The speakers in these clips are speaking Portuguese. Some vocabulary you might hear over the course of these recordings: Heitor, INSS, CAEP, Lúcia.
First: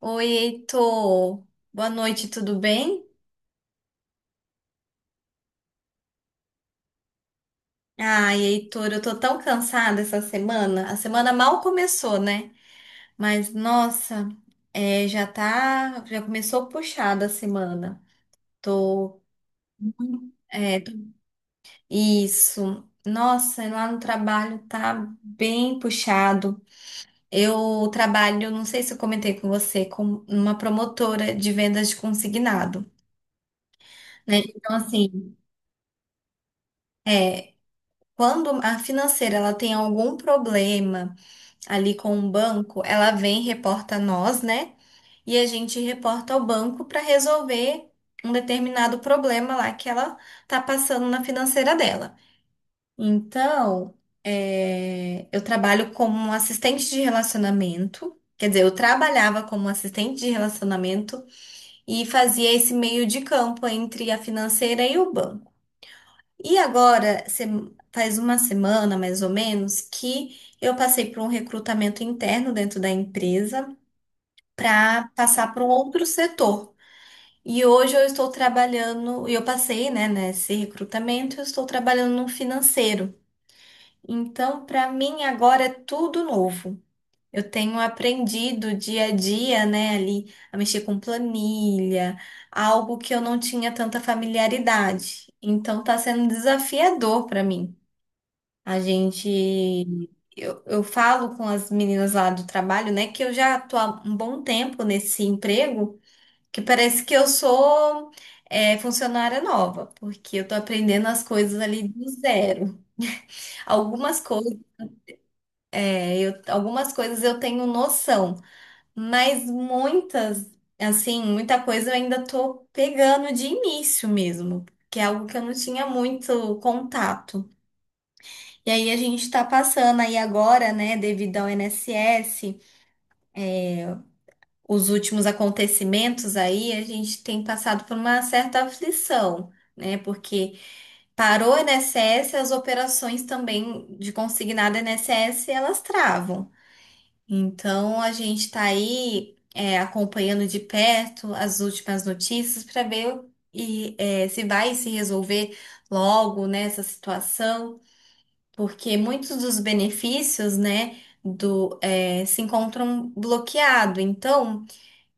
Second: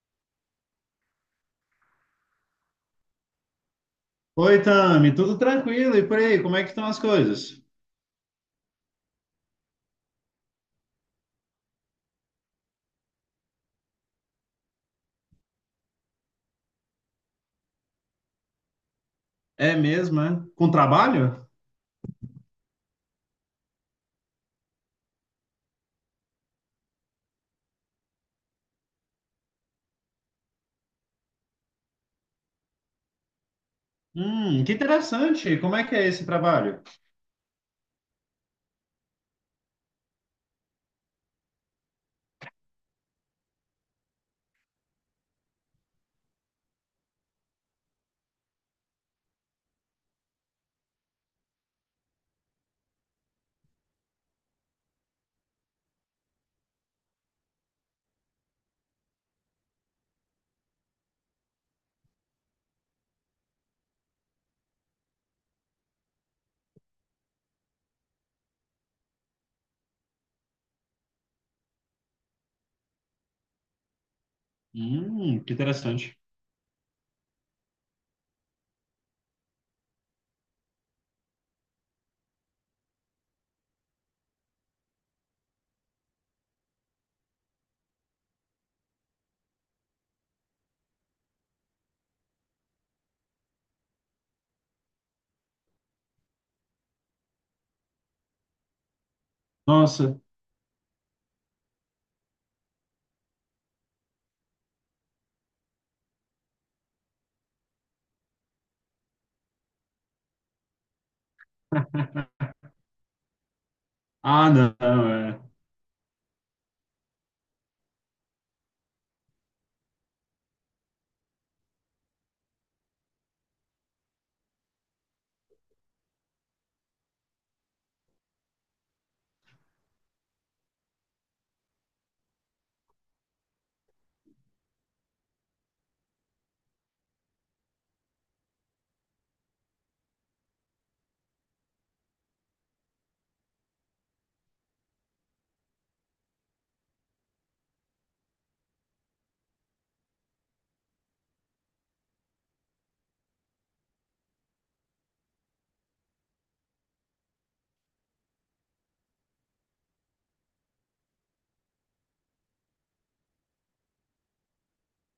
Oi, Heitor. Boa noite, tudo bem? Oi, Tami, tudo tranquilo? E por aí, como é que estão as coisas? Ai, Heitor, eu tô tão cansada essa semana. A semana mal começou, né? Mas nossa, já começou puxada a semana. Tô, É mesmo, é? Com é, tô- trabalho? isso. Nossa, lá no trabalho tá bem puxado. Eu trabalho, não sei se eu comentei com você, com uma promotora de vendas de consignado, né? Que Então, assim, interessante. Como é que é esse trabalho? é, Quando a financeira ela tem algum problema ali com o banco, ela vem e reporta a nós, né? E a gente reporta ao banco para resolver um determinado problema lá que ela tá passando na financeira dela. Então, eu trabalho como um assistente de relacionamento. Quer dizer, eu trabalhava como assistente de relacionamento e fazia esse meio de campo entre a financeira e o banco. E agora, faz uma semana mais ou menos, que eu passei por um recrutamento interno dentro da empresa para passar Que para um outro interessante. setor. E hoje eu estou trabalhando, e eu passei, né, nesse recrutamento, eu estou trabalhando no financeiro. Então, para mim agora é tudo novo. Eu tenho aprendido dia a dia, né, ali a mexer com planilha, algo que eu não tinha tanta familiaridade. Então, está sendo desafiador para mim. A gente. Nossa. Eu falo com as meninas lá do trabalho, né, que eu já tô há um bom tempo nesse emprego, que parece que eu sou, funcionária nova, porque eu tô aprendendo as coisas ali do zero. Algumas Ah, coisas, não, é. Algumas coisas eu tenho noção, mas assim, muita coisa eu ainda tô pegando de início mesmo, que é algo que eu não tinha muito contato. E aí a gente está passando aí agora, né, devido ao INSS, os últimos acontecimentos aí, a gente tem passado por uma certa aflição, né, porque parou o INSS, as operações também de consignado INSS, elas travam. Então a gente está aí acompanhando de perto as últimas notícias para ver se vai se resolver logo, né, essa situação. Porque muitos dos benefícios, né, se encontram bloqueado. Então,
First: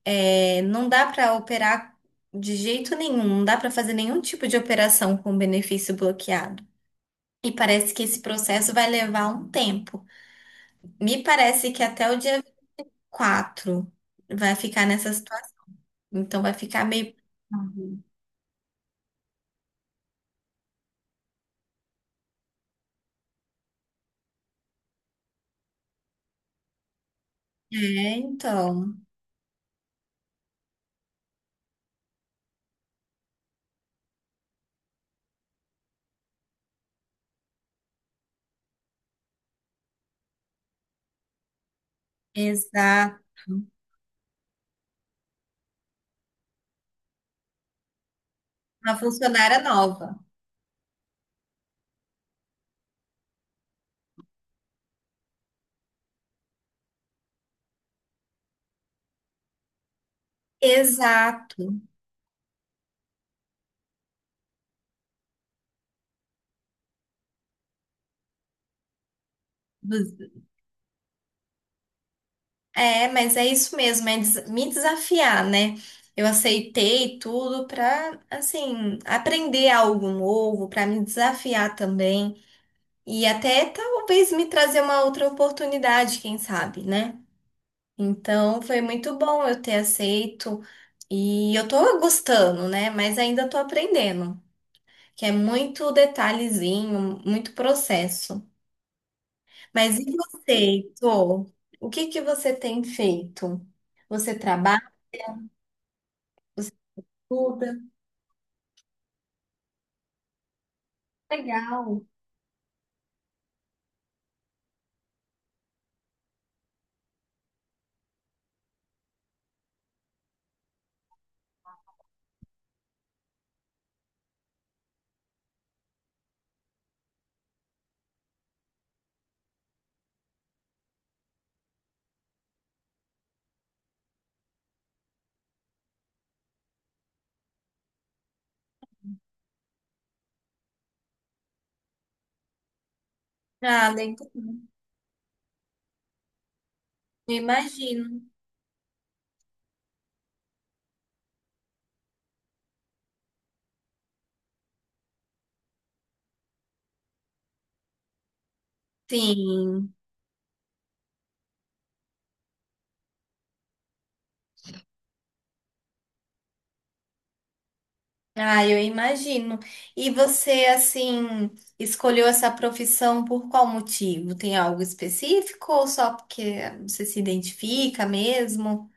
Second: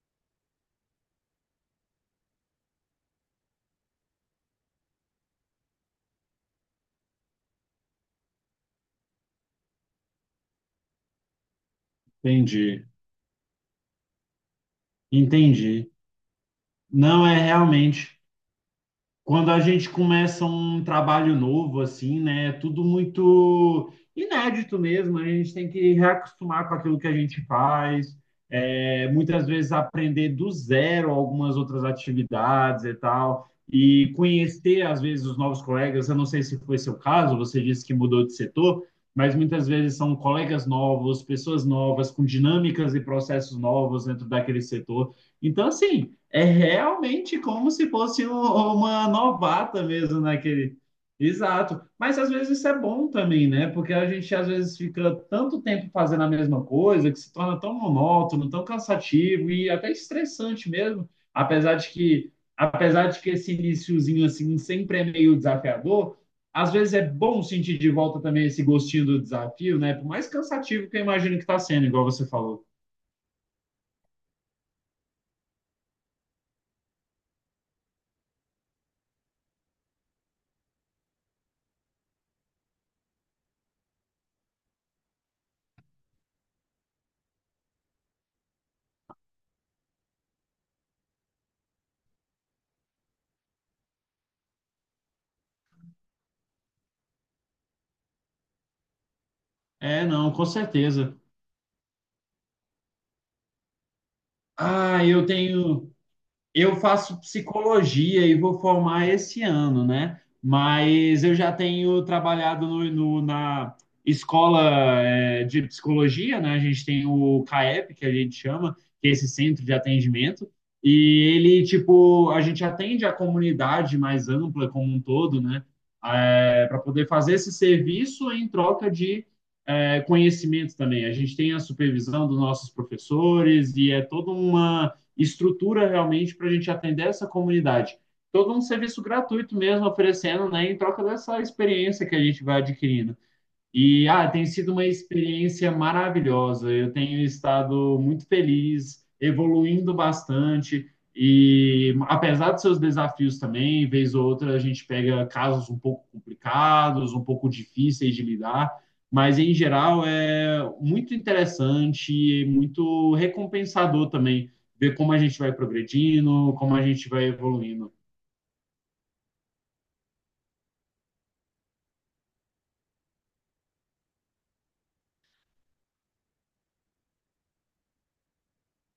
não dá para operar de jeito nenhum, não dá para fazer nenhum tipo de operação com benefício bloqueado. E parece que esse processo vai levar um tempo. Me parece que até o dia Entendi. 4 vai ficar nessa situação. Entendi. Então, vai ficar meio. Não, é realmente. Quando a gente começa um trabalho novo, assim, né? É tudo muito inédito mesmo, né? A gente tem que reacostumar com aquilo que a gente É, faz. então, É, muitas vezes aprender do zero algumas outras atividades e tal. E conhecer, às vezes, os novos colegas. Eu não sei se foi seu caso, você disse que mudou de setor, mas muitas vezes são colegas novos, pessoas novas, com dinâmicas e exato. processos novos dentro daquele setor. Então, assim, é realmente como se fosse Uma uma funcionária novata nova. mesmo naquele. Exato. Mas às vezes isso é bom também, né? Porque a gente às vezes fica tanto tempo fazendo a mesma coisa que se torna tão monótono, tão cansativo e até estressante mesmo. Exato. Apesar de que esse iniciozinho assim sempre é meio desafiador, às vezes é bom sentir de volta também esse gostinho do desafio, né? Por mais cansativo que eu imagino que está sendo, igual você falou. É, mas é isso mesmo, é me desafiar, né? Eu aceitei tudo pra, assim, aprender algo novo, pra me desafiar também e até talvez me trazer uma outra oportunidade, quem sabe, né? Então, foi muito bom eu ter aceito e eu tô gostando, né? Mas ainda tô aprendendo, que é muito detalhezinho, muito processo. Mas e É, não, com você, certeza. Heitor? O que que você tem feito? Você trabalha? Ah, eu tenho. Eu faço Buda. psicologia e vou formar esse ano, né? Mas eu já Legal. tenho trabalhado na escola de psicologia, né? A gente tem o CAEP, que a gente chama, que é esse centro de atendimento, e ele, tipo, a gente atende a comunidade mais ampla como um todo, né? Para poder fazer esse serviço em troca de conhecimento também. A gente tem a supervisão dos nossos professores e é toda uma estrutura realmente para a gente atender essa comunidade. Todo um serviço gratuito mesmo oferecendo, né, em troca dessa experiência que a gente vai adquirindo. Ah, E legal. Tem sido uma experiência maravilhosa. Eu tenho Eu estado muito imagino. feliz, evoluindo bastante. E apesar dos seus desafios também, vez ou outra a gente pega casos um pouco complicados, um pouco difíceis de lidar, mas em Sim. geral é muito interessante e muito recompensador também ver como a gente vai progredindo, como a gente vai evoluindo. Ah, eu imagino. E você, assim, escolheu essa profissão por qual motivo? Tem algo específico ou só porque você se identifica mesmo?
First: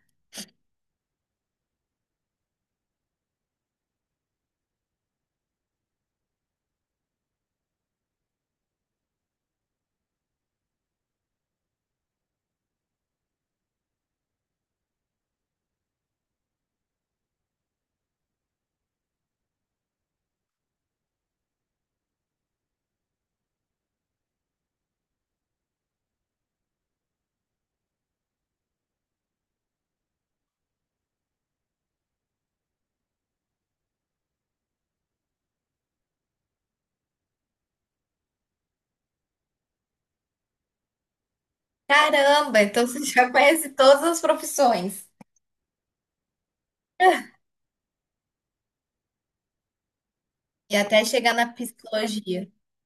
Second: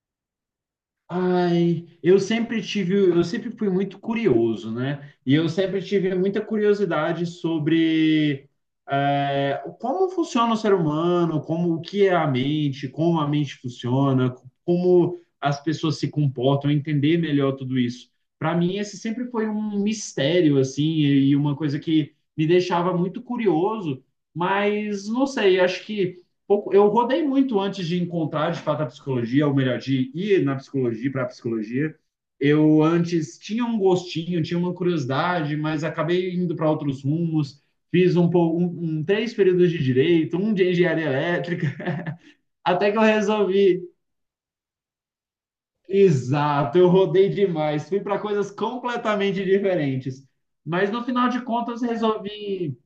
Ai, eu sempre fui muito curioso, né? E eu sempre tive muita curiosidade sobre como funciona o ser humano, como o que é a mente, como a mente funciona, como as pessoas se comportam, entender melhor tudo isso. Para mim, esse sempre foi um mistério, assim, e uma coisa que me deixava muito curioso, mas não sei, acho que pouco. Eu rodei muito antes de encontrar de fato a psicologia, ou melhor, de ir na psicologia para a psicologia. Eu antes tinha um gostinho, tinha uma curiosidade, mas acabei indo para outros rumos. Fiz um, pou- um três períodos de direito, um de engenharia elétrica, Caramba, então até que eu você já conhece resolvi. todas as profissões. Exato, eu rodei demais, fui para coisas completamente diferentes. E Mas no até final chegar de na contas psicologia. resolvi.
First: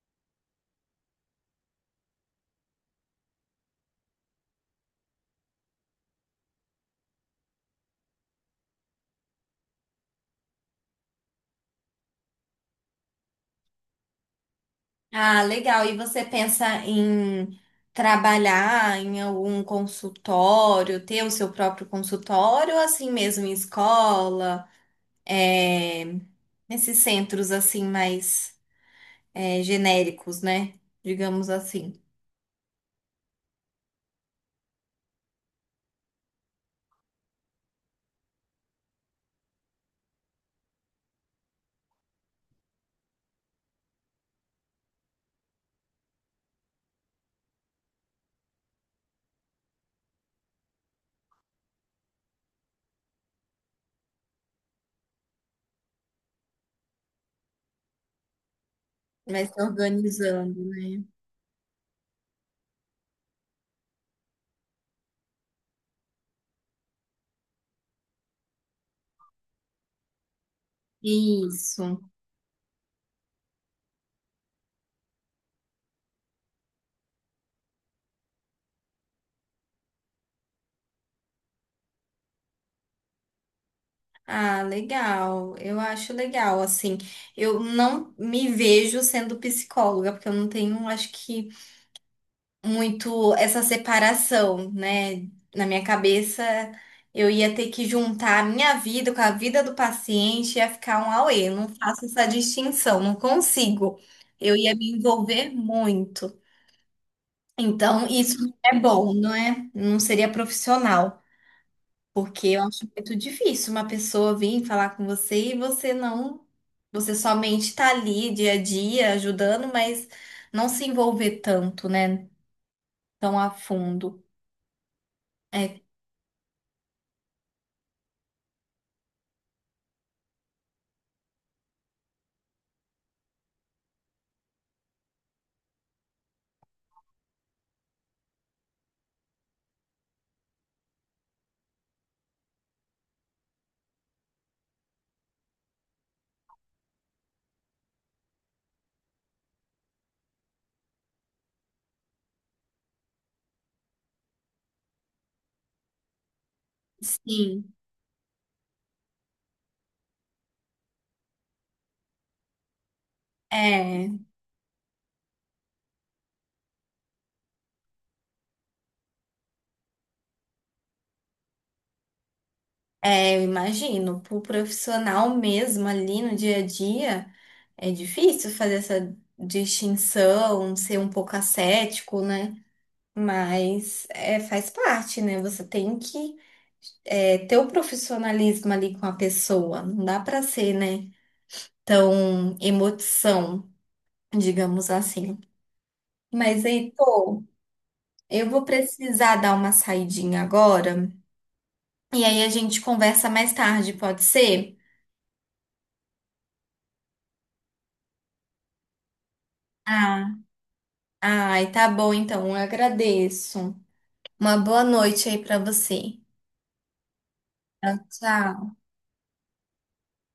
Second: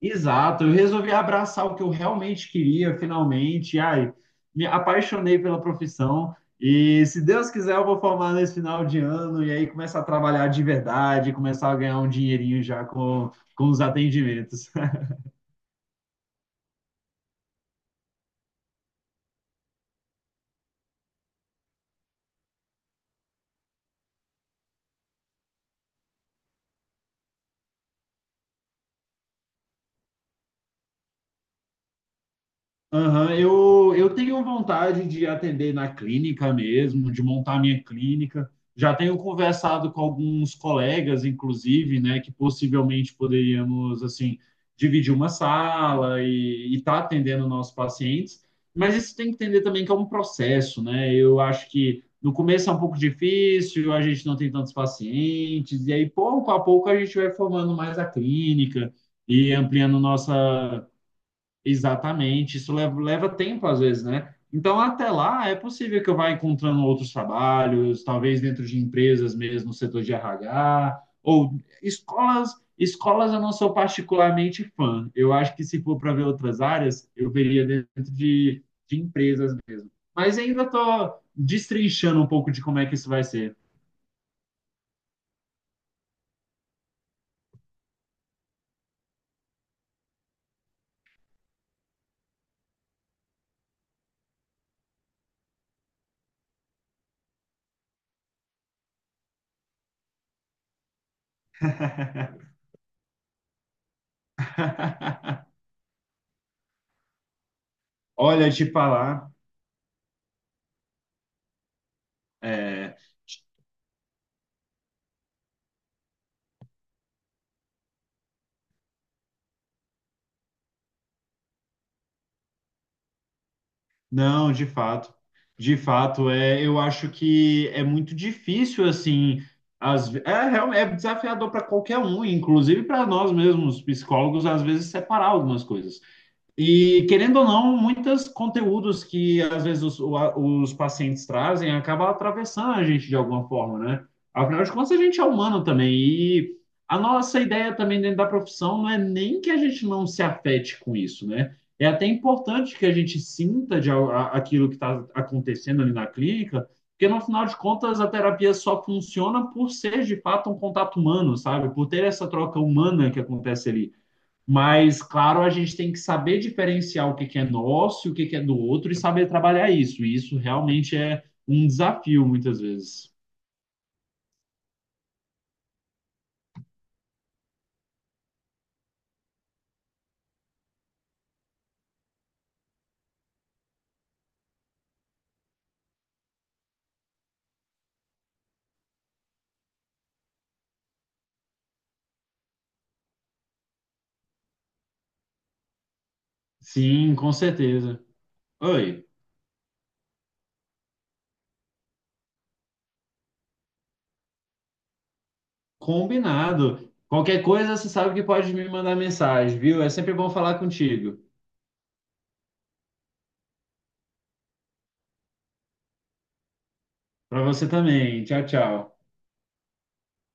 Exato, eu resolvi abraçar o que eu realmente queria, finalmente. Ai, me apaixonei pela profissão e, se Deus quiser, eu vou formar nesse final de ano e aí começar a trabalhar de verdade, começar a ganhar um dinheirinho já com os atendimentos. Ah, legal. E você pensa em trabalhar em algum consultório, ter o seu próprio consultório, ou assim mesmo em escola, é, nesses centros assim mais genéricos, né? Digamos assim. Aham, eu tenho vontade de atender na clínica mesmo, de montar minha clínica. Já tenho conversado com alguns colegas, inclusive, né, que possivelmente poderíamos, assim, dividir uma sala e estar atendendo nossos pacientes. Mas isso tem que entender também que é um processo, né? Eu acho que no começo é um pouco difícil, a gente não tem tantos pacientes, e aí pouco a pouco a gente vai formando mais a clínica Vai e se ampliando organizando. nossa... Exatamente, isso leva tempo às vezes, né? Então, até lá, é possível que eu vá encontrando outros trabalhos, talvez dentro de empresas mesmo, no setor de RH, ou Isso. escolas. Escolas eu não sou particularmente fã. Eu acho que se for para ver outras áreas, eu veria dentro de empresas mesmo. Mas ainda estou destrinchando um pouco de como é que isso vai ser. Ah, legal. Eu acho legal, assim. Eu não me vejo sendo psicóloga, porque eu não tenho, acho que muito essa separação, né? Na minha cabeça, eu ia ter que juntar a minha vida com a vida do paciente, ia ficar um auê. Eu não faço essa distinção, não consigo. Eu ia me envolver muito. Então, isso Olha, não te é bom, falar, não é? Não seria profissional, porque eu acho muito difícil uma pessoa vir falar com você e você não, você somente tá ali dia a dia ajudando, mas não se envolver tanto, né? Tão a fundo. não, de fato. De É. fato, é, eu acho que é muito difícil, assim, às, ve- é, real- é desafiador para qualquer um, inclusive para nós mesmos, psicólogos, às vezes separar algumas coisas. E, querendo ou não, muitos conteúdos que às vezes os pacientes trazem acabam atravessando a gente de alguma forma, né? Afinal de contas, a gente é humano também. E a nossa ideia também dentro da profissão não é nem que a gente não se afete com isso, né? É até importante que a gente sinta aquilo que está acontecendo ali na clínica, porque no final de Sim. contas a terapia só funciona por ser de fato um contato humano, sabe? Por ter essa troca humana que acontece ali. é, Mas, claro, a gente tem que saber diferenciar o que que é nosso e o que que é do outro e saber trabalhar isso. E isso realmente é um desafio, muitas vezes. Eu imagino, para o profissional mesmo ali no dia a dia, é difícil fazer essa distinção, ser um pouco ascético, né? Mas é, faz parte, né? Você tem que ter o profissionalismo ali com a pessoa, não dá para ser, né, tão emoção, digamos assim. Mas, Sim, com Heitor, certeza. eu vou Oi, precisar dar uma saidinha agora, e aí a gente conversa mais tarde, pode ser? combinado. Qualquer coisa, você sabe que pode me mandar mensagem, viu? É sempre bom Ah, falar contigo. ai, tá bom então, eu agradeço. Uma boa noite aí pra você. Para você Tchau, também. Tchau, tchau. tchau.